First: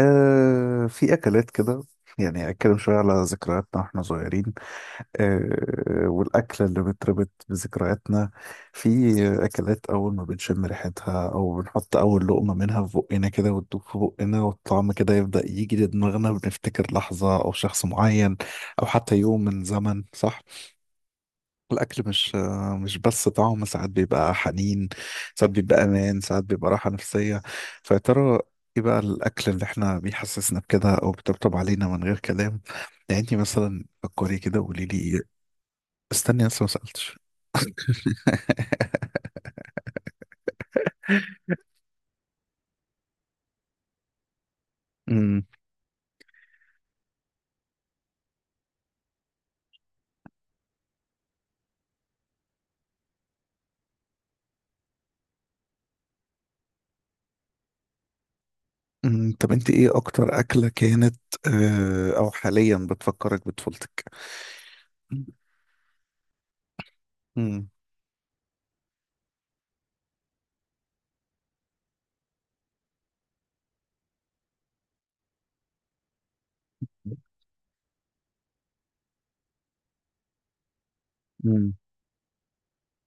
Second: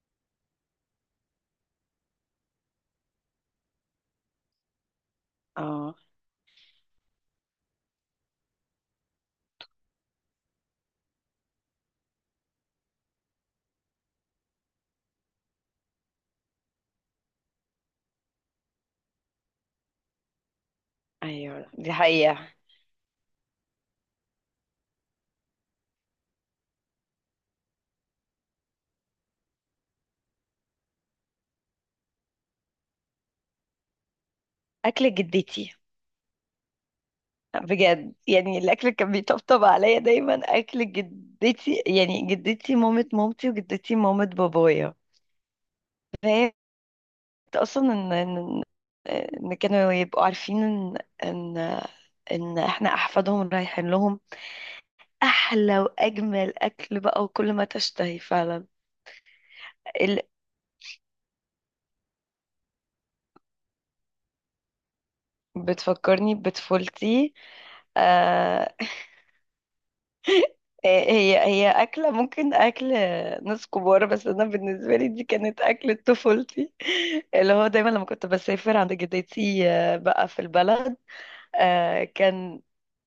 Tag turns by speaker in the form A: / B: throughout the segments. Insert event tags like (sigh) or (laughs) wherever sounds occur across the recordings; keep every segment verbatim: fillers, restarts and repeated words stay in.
A: آه في أكلات كده، يعني أتكلم شوية على ذكرياتنا وإحنا صغيرين.
B: اه،
A: آه والأكلة اللي بتربط بذكرياتنا، في أكلات أول ما بنشم ريحتها أو بنحط أول لقمة منها في بقنا كده وتدوب في بقنا والطعم كده يبدأ يجي لدماغنا بنفتكر لحظة أو شخص معين أو حتى يوم من زمن، صح؟
B: ايوه، دي
A: الأكل مش
B: حقيقة.
A: مش بس طعم، ساعات بيبقى حنين، ساعات بيبقى أمان، ساعات بيبقى راحة نفسية. فيا ترى إيه بقى الأكل اللي إحنا بيحسسنا بكده أو بيطبطب علينا من غير كلام؟ يعني أنت مثلا فكري كده وقولي لي
B: اكل
A: إيه.
B: جدتي.
A: استني لسه ما سألتش.
B: بجد يعني الاكل اللي كان بيطبطب عليا دايما اكل جدتي، يعني جدتي مامة مامتي وجدتي مامة بابايا.
A: أمم،
B: فهي اصلا ان ان ان كانوا يبقوا عارفين ان ان ان احنا احفادهم رايحين لهم احلى واجمل اكل بقى، وكل ما تشتهي فعلا.
A: أمم، طب أنت إيه
B: ال-
A: أكتر أكلة كانت آه، أو حاليا بتفكرك بطفولتك؟
B: بتفكرني بطفولتي.
A: أمم،
B: آه (laughs) هي هي أكلة ممكن أكل ناس كبار، بس أنا بالنسبة لي دي كانت أكلة طفولتي. (laughs) اللي هو دايما لما كنت بسافر عند جدتي آه، بقى في البلد.
A: أمم،
B: آه، كان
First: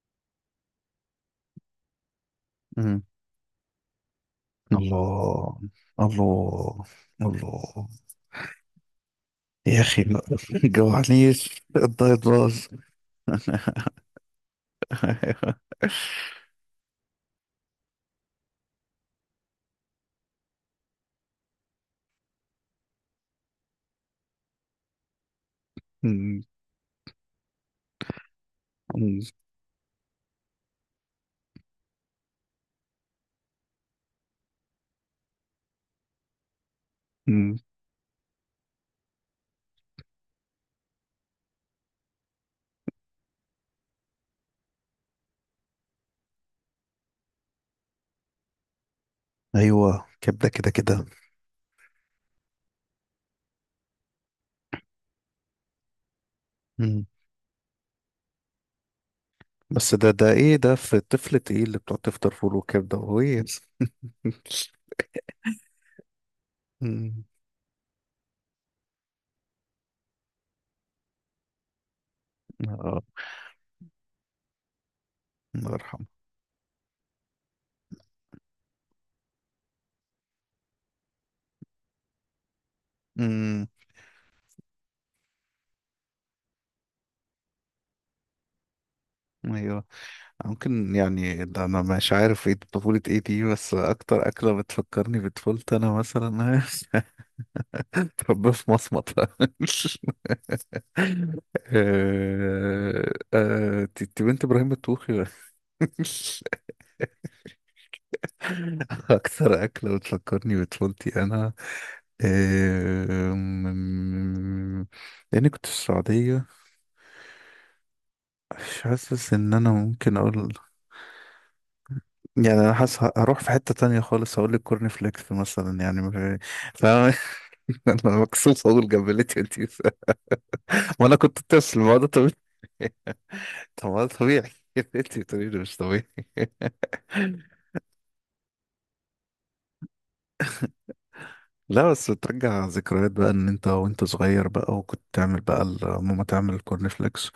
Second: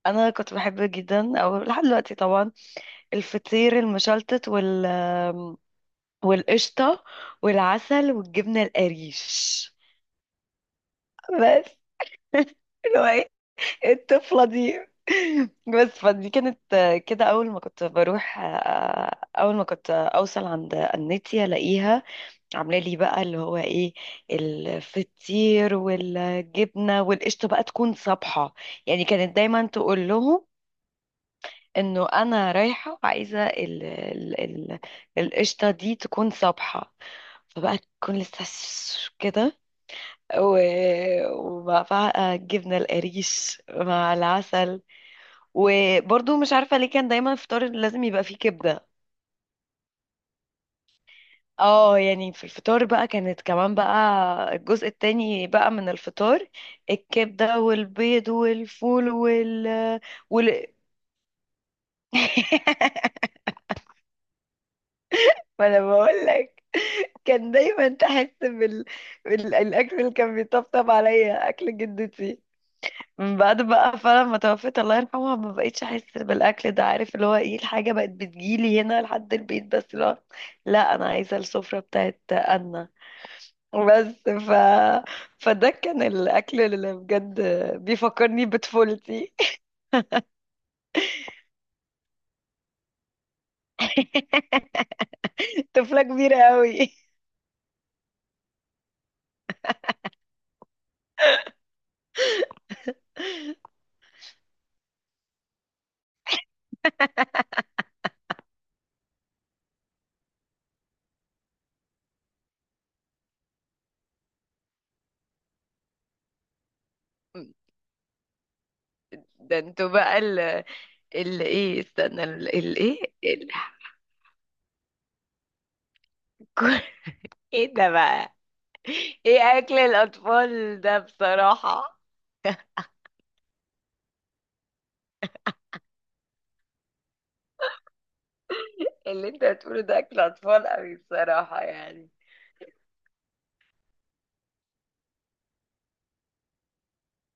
B: أنا كنت بحب جدا، أو لحد دلوقتي طبعا،
A: أمم.
B: الفطير المشلتت وال آم،
A: الله. الله.
B: والقشطة
A: الله.
B: والعسل والجبنة القريش،
A: يا اخي ما (laughs) جوعنيش
B: بس.
A: الدايت
B: (laughs)
A: باظ.
B: اللي هو إيه؟ الطفلة دي.
A: (laughs)
B: بس فدي كانت آه، كده، أول ما كنت بروح آه، أول ما كنت أوصل عند النتي، ألاقيها عاملة لي بقى اللي هو إيه، الفطير
A: أمم،
B: والجبنة والقشطة بقى تكون صبحة. يعني
A: أمم،
B: كانت دايما تقول لهم إنه أنا رايحة وعايزة ال- ال- ال- القشطة دي تكون صبحة،
A: أمم.
B: فبقى تكون لسه ش- كده، و... وبقى بقى الجبنة القريش مع العسل. وبرضو مش عارفة ليه كان دايما الفطار لازم يبقى فيه كبدة.
A: ايوه، كبده كده كده.
B: اه، يعني في الفطار بقى كانت كمان بقى الجزء التاني بقى من الفطار،
A: أمم.
B: الكبدة والبيض والفول وال
A: بس ده ده ايه
B: وال
A: ده، في الطفل ايه اللي بتقعد تفطر فول وكبده
B: (laughs)
A: وهي (laughs)
B: ما انا بقول لك،
A: أمم،
B: كان دايما تحس بال... بال... الاكل اللي كان بيطبطب عليا اكل جدتي.
A: اه،
B: من بعد بقى فعلا ما توفيت الله يرحمها، ما
A: الله
B: بقيتش احس
A: يرحمه.
B: بالاكل ده، عارف اللي هو ايه، الحاجه بقت بتجيلي هنا لحد البيت، بس اللي هو لا، انا عايزه السفره بتاعت انا.
A: أمم،
B: بس ف فده كان الاكل اللي بجد بيفكرني بطفولتي.
A: ايوه، ممكن، يعني ده انا مش عارف ايه طفوله ايه دي، بس اكتر اكله بتفكرني
B: (laughs)
A: بطفولتي انا
B: طفله كبيره
A: مثلا
B: قوي.
A: (laughs) تربيه في مصمت. آه، آه، ت- ت- بنت ابراهيم الطوخي. (laughs) اكثر اكله بتفكرني بطفولتي انا، آه، م- م- م- لاني كنت في السعوديه، مش حاسس
B: (laughs)
A: ان
B: ده
A: انا
B: انتوا
A: ممكن
B: بقى ال
A: اقول.
B: ال ايه، استنى ال
A: يعني انا
B: ال
A: حاسس ه-
B: ايه
A: هروح
B: ال...
A: في حته تانية خالص، هقول لك كورن فليكس مثلا، يعني مش- فاهم.
B: (laughs) ايه ده
A: (laughs) انا
B: بقى؟
A: مكسوف اقول جملتي
B: ايه
A: انت.
B: اكل الاطفال ده
A: ما انا كنت طفل، ما هو
B: بصراحه؟
A: ده طبيعي. طب ما ده طبيعي (laughs) انت بتقولي لي مش طبيعي.
B: اللي انت بتقوله ده اكل اطفال قوي بصراحة،
A: لا
B: يعني
A: بس بترجع ذكريات بقى ان انت وانت صغير بقى وكنت تعمل بقى ال- ماما تعمل الكورن فليكس،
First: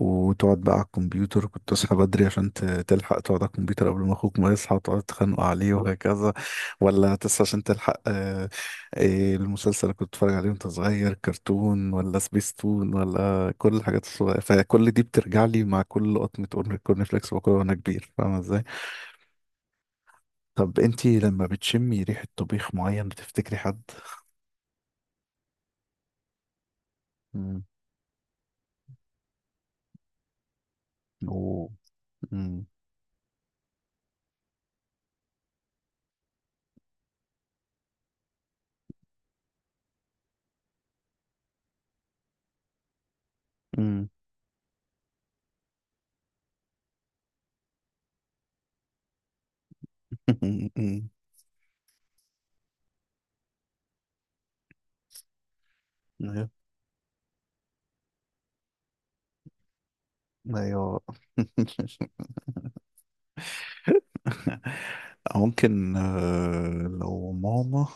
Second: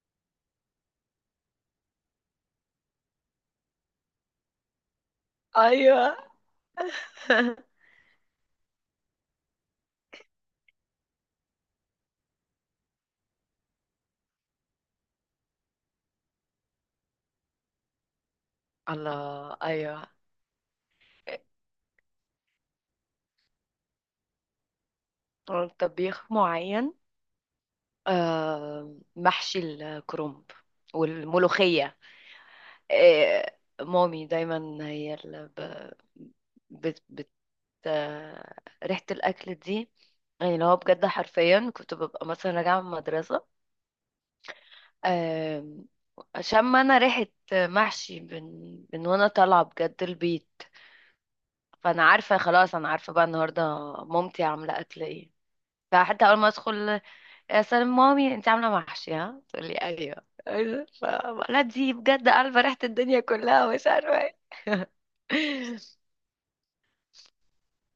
A: وتقعد بقى على الكمبيوتر، كنت تصحى بدري عشان ت- تلحق تقعد على الكمبيوتر قبل ما اخوك ما يصحى وتقعد تتخانقوا عليه
B: ايوه. (laughs)
A: وهكذا، ولا تصحى عشان تلحق آه، إيه المسلسل اللي كنت بتتفرج عليه وانت صغير، كرتون ولا سبيستون، ولا كل الحاجات الصغيرة، فكل دي بترجع لي مع كل لقطة كورن كورن فليكس باكلها وانا كبير، فاهمة ازاي؟
B: الله، ايوه.
A: طب انتي لما بتشمي ريحة طبيخ معين بتفتكري حد؟
B: طبيخ معين، آه، محشي الكرنب
A: مم.
B: والملوخية. آه، مامي دايما هي اللي ب- بت بت آه، ريحة الأكل دي، يعني اللي هو بجد حرفيا كنت ببقى مثلا راجعة من المدرسة،
A: うんうん.
B: آم، شم أنا ريحة محشي من من وأنا طالعة بجد البيت،
A: (laughs)
B: فانا عارفه خلاص، انا عارفه بقى النهارده مامتي عامله اكل ايه. فحتى اول ما
A: ايوه،
B: ادخل، يا سلام مامي انت عامله محشي؟ ها تقول لي ايوه، أيوة.
A: أيوة.
B: ف- لا دي بجد عارفه ريحه الدنيا كلها، مش عارفه ايه.
A: (laughs)
B: (laughs)
A: ممكن آه، لو ماما،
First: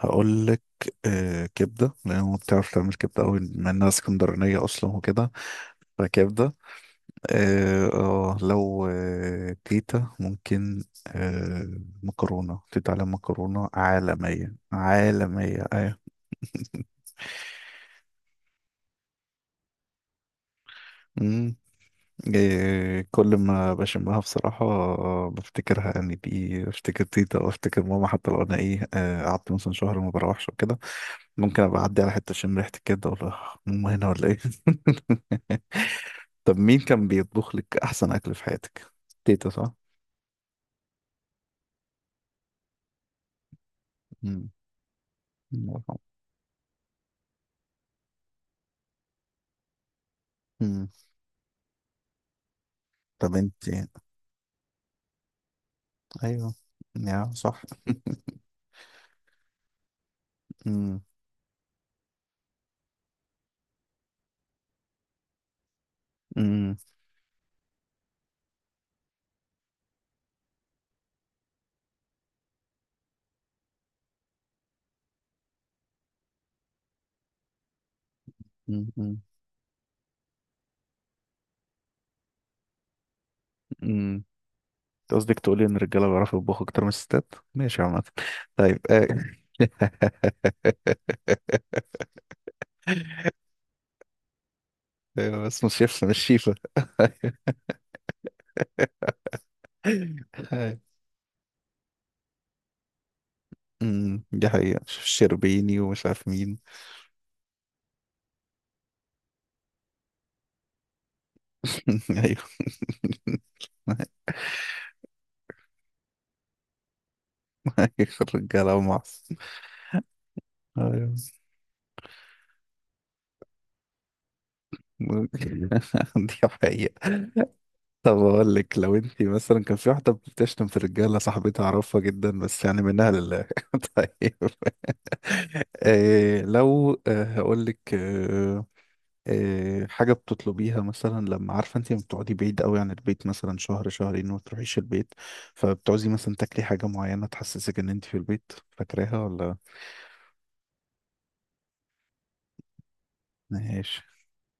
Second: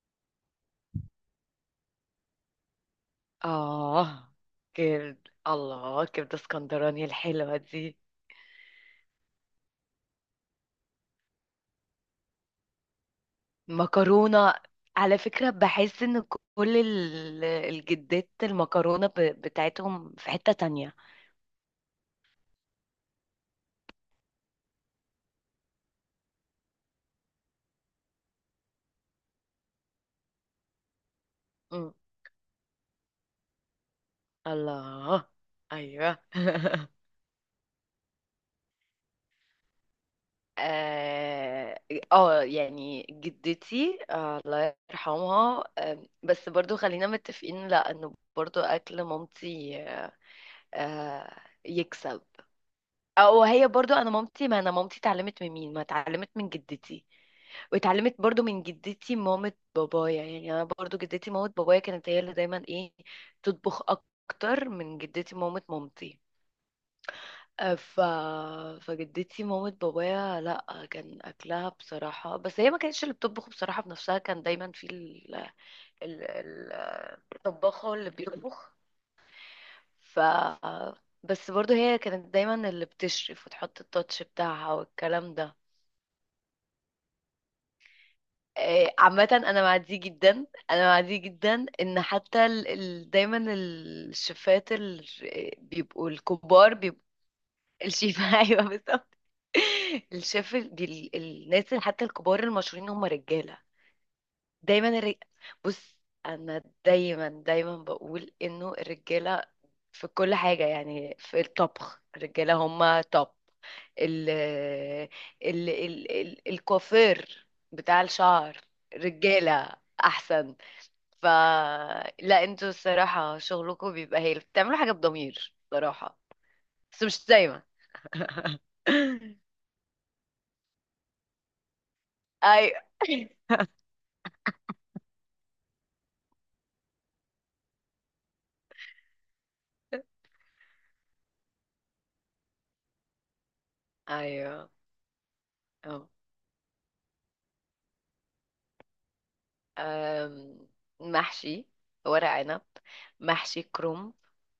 A: هقول لك آه، كبده، لان ماما بتعرف تعمل كبده قوي، بما انها
B: اه،
A: اسكندرانيه اصلا
B: كبد،
A: وكده.
B: الله، كبده
A: فكبده.
B: اسكندراني الحلوه
A: اه
B: دي.
A: آه، لو آه، تيتا، ممكن آه، مكرونه، تيتا على مكرونه
B: مكرونه،
A: عالميه،
B: على فكره
A: عالميه ايوه.
B: بحس ان كل ال- الجدات المكرونه ب- بتاعتهم في حته تانية.
A: (laughs) إيه، كل ما بشمها بصراحة بفتكرها، يعني دي بفتكر تيتا أو أفتكر ماما، حتى لو أنا إيه آه، قعدت مثلا شهر ما بروحش وكده، ممكن أبقى
B: مم.
A: أعدي على حتة أشم ريحة الكبدة أقول لها ماما هنا ولا إيه؟
B: الله، ايوه.
A: (laughs) طب
B: (laughs)
A: مين كان بيطبخ لك أحسن أكل في حياتك؟ تيتا صح؟
B: اه، آه، يعني جدتي، آه
A: مم.
B: الله يرحمها،
A: الله
B: آه
A: يرحمها.
B: بس برضو خلينا متفقين لا، انه برضو اكل مامتي. آه
A: مم.
B: آه، يكسب،
A: طب
B: او هي
A: أنت.
B: برضو، انا مامتي، ما انا مامتي اتعلمت من مين؟ ما اتعلمت من
A: أيوه.
B: جدتي.
A: يا صح.
B: واتعلمت
A: (laughs)
B: برضو من جدتي مامة بابايا، يعني انا برضو
A: مم.
B: جدتي مامة بابايا كانت هي اللي دايما ايه، تطبخ اكتر من جدتي مامة مامتي.
A: مم.
B: ف... فجدتي مامة بابايا، لا كان اكلها بصراحة، بس هي ما كانتش اللي بتطبخ بصراحة بنفسها، كان دايما في ال... ال... ال- الطباخة هو اللي بيطبخ.
A: مم.
B: ف بس برضو هي كانت دايما اللي بتشرف وتحط التاتش
A: مم.
B: بتاعها
A: أنت
B: والكلام
A: قصدك
B: ده.
A: تقولي ان الرجاله بيعرفوا يطبخوا اكتر من الستات، ماشي، عامه. طيب
B: إيه، عامة
A: آه.
B: أنا مع دي جدا، أنا مع دي جدا
A: (laughs)
B: إن حتى ال... ال... دايما الشيفات ال...
A: أيوة،
B: آه،
A: بس مش شيف،
B: بيبقوا
A: مش شيفه.
B: الكبار، بيبقوا الشيفة. (laughs) أيوه بالظبط.
A: (laughs)
B: (laughs) الشيف، ال-
A: أيوة.
B: دي ال- الناس اللي حتى الكبار المشهورين هم رجالة.
A: أمم، دي حقيقه،
B: دايما
A: شيف
B: الرج...
A: شربيني
B: بص،
A: ومش عارف مين.
B: انا دايما دايما بقول انه الرجالة في كل حاجة، يعني في الطبخ
A: (laughs) ايوه.
B: الرجالة هم توب.
A: (laughs)
B: ال ال ال ال الكوافير بتاع
A: ايوه
B: الشعر،
A: الرجاله ومعص.
B: رجالة احسن.
A: ايوه.
B: ف لا انتوا الصراحة شغلكم بيبقى هايل، بتعملوا حاجة بضمير
A: (laughs)
B: صراحة،
A: دي
B: بس
A: حقيقه.
B: مش دايما.
A: طب اقول لك، لو انت مثلا
B: (laughs)
A: كان في واحده بتشتم في الرجاله، صاحبتي اعرفها جدا بس
B: ايوه.
A: يعني منها لله (laughs) طيب، إيه لو آه، هقول لك آه، آه، حاجة
B: (laughs)
A: بتطلبيها مثلا لما عارفة انت بتقعدي بعيد قوي عن البيت مثلا شهر شهرين وما
B: ايوه.
A: تروحيش البيت،
B: اه،
A: فبتعوزي مثلا تاكلي حاجة معينة تحسسك ان انت في البيت، فاكراها ولا؟
B: آم، محشي ورق عنب، محشي
A: ماشي.
B: كروم،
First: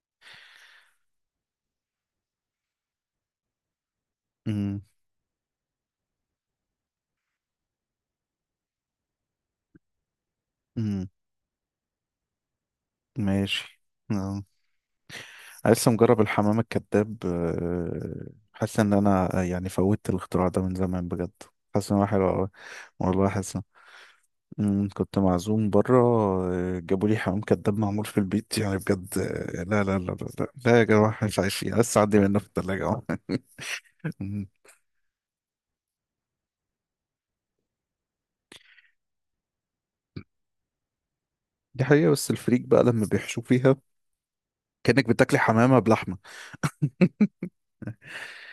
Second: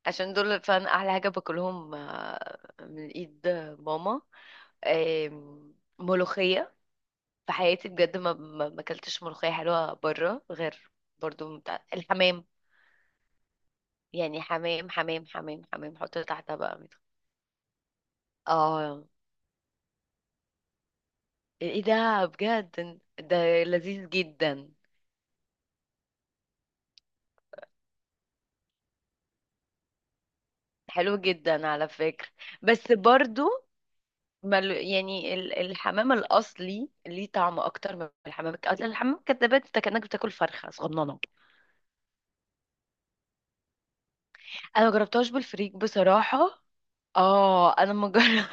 B: عشان دول فعلا احلى حاجه باكلهم آه، من ايد ماما.
A: امم،
B: آم، ملوخيه، في حياتي بجد ما ما ما اكلتش ملوخيه حلوه بره، غير
A: امم،
B: برضو بتاع الحمام.
A: ماشي آه.
B: يعني حمام حمام حمام
A: أنا لسه
B: حمام، حط
A: مجرب
B: تحتها
A: الحمام
B: بقى ميت-
A: الكذاب، آه، حاسس ان
B: اه،
A: انا آه، يعني فوتت الاختراع ده من زمان بجد،
B: ايه
A: حاسس ان هو
B: ده
A: حلو قوي،
B: بجد،
A: والله حاسس.
B: ده لذيذ جدا،
A: مم، كنت معزوم بره، آه، جابوا لي حمام كداب معمول في البيت، يعني بجد آه، لا لا لا لا لا، لا يا
B: حلو
A: جماعة، مش
B: جدا
A: عايشين،
B: على
A: لسه عندي
B: فكره.
A: منه في التلاجة
B: بس
A: أهو.
B: برضو
A: (laughs) مم.
B: ما ال- يعني ال- الحمام الاصلي ليه طعم اكتر من الحمام الك- أصل الحمام الكدابات انت كانك بتاكل فرخه صغننه.
A: دي حقيقة، بس الفريك بقى لما بيحشوا فيها
B: انا ما
A: كأنك
B: جربتهاش
A: بتاكلي
B: بالفريك
A: حمامة بلحمة.
B: بصراحه. اه، انا ما جر-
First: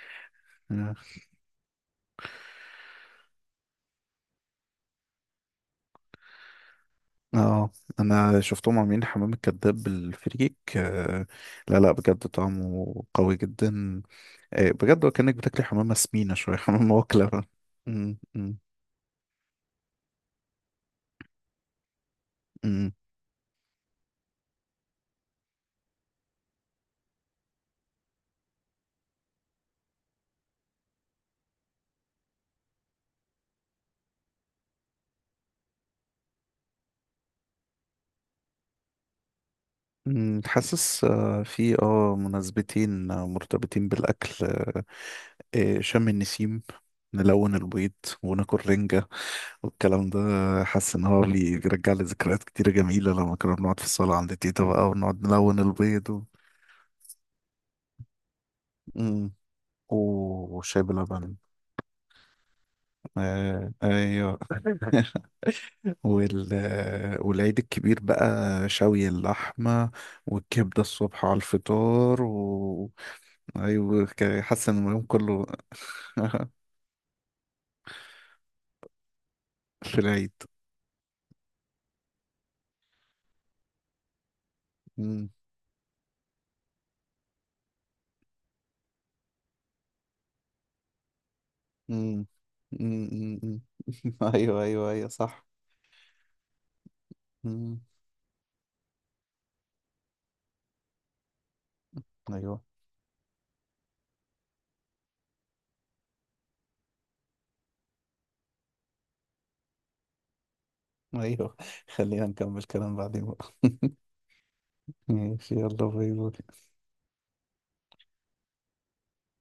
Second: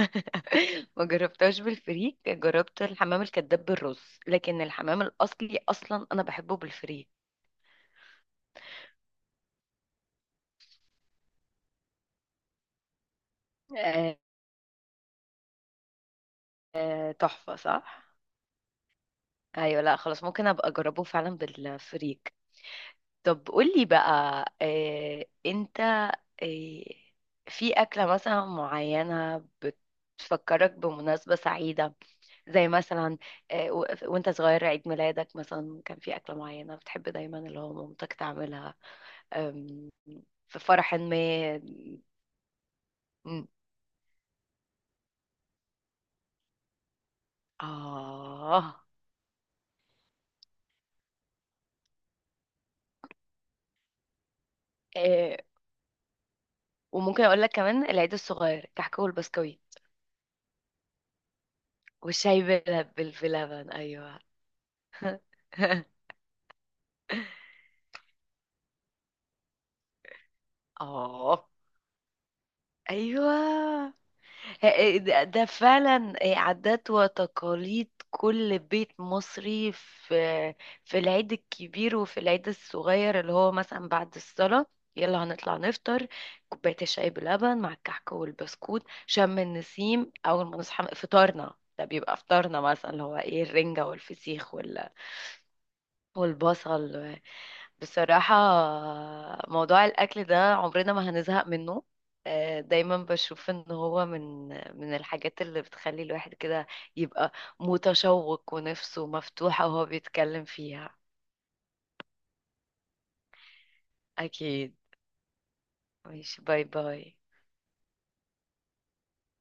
A: اه
B: (laughs) ما جربتهاش بالفريك، جربت الحمام الكداب بالرز. لكن الحمام الاصلي اصلا انا بحبه بالفريك.
A: آه، انا شفتهم عاملين حمام الكداب بالفريك، آه، لا لا بجد طعمه قوي جدا،
B: آه،
A: آه، بجد، وكأنك بتاكلي حمامة سمينة شوية (laughs) حمامة
B: آه،
A: واكلة.
B: تحفه، صح.
A: مم، مم،
B: ايوه، لا خلاص ممكن ابقى اجربه فعلا بالفريك.
A: مم.
B: طب قولي بقى، آه، انت آه، في أكلة مثلا معينة بتفكرك بمناسبة سعيدة؟ زي مثلا آه، و- وانت صغير عيد ميلادك، مثلا كان في أكلة معينة بتحب دايما اللي هو مامتك تعملها. آم،
A: مم،
B: في فرح
A: حاسس
B: ما
A: آه، في اه مناسبتين آه،
B: م-
A: مرتبطين بالأكل. إيه، شم النسيم، نلون البيض وناكل
B: آه
A: رنجة والكلام ده، حاسس ان هو بيرجع لي ذكريات كتيرة جميلة لما كنا بنقعد في الصالة عند تيتا بقى ونقعد
B: آه،
A: نلون البيض و...
B: وممكن أقول لك كمان العيد الصغير، كحك
A: مم.
B: والبسكويت
A: وشاي بلبن.
B: والشاي بال- بال- بلبن،
A: آه،
B: أيوه.
A: ايوه. (laughs)
B: (laughs)
A: وال... والعيد الكبير بقى، شوي اللحمة والكبدة الصبح على
B: اه،
A: الفطار و...
B: ايوه.
A: ايوه ك- حاسس ان اليوم
B: ده
A: كله
B: ده فعلا إيه، عادات وتقاليد كل بيت مصري
A: في العيد.
B: في في العيد الكبير وفي العيد الصغير، اللي هو مثلا بعد الصلاة يلا هنطلع نفطر، كوباية الشاي بلبن مع الكحك والبسكوت. شم النسيم أول ما نصحى فطارنا ده، بيبقى
A: مم.
B: فطارنا مثلا اللي
A: مم.
B: هو
A: مم.
B: ايه،
A: مم.
B: الرنجة
A: (laughs)
B: والفسيخ
A: ايوه
B: وال-
A: ايوه ايوه صح.
B: والبصل.
A: مم.
B: بصراحة موضوع الأكل ده عمرنا ما هنزهق منه، آه،
A: ايوه
B: دايما بشوف ان هو من من الحاجات اللي بتخلي الواحد كده يبقى متشوق ونفسه مفتوحة وهو بيتكلم فيها.
A: ايوه. (laughs) خلينا نكمل كلام بعدين بقى.
B: أكيد.
A: (laughs) ماشي، يلا باي
B: ماشي،
A: باي.
B: باي باي.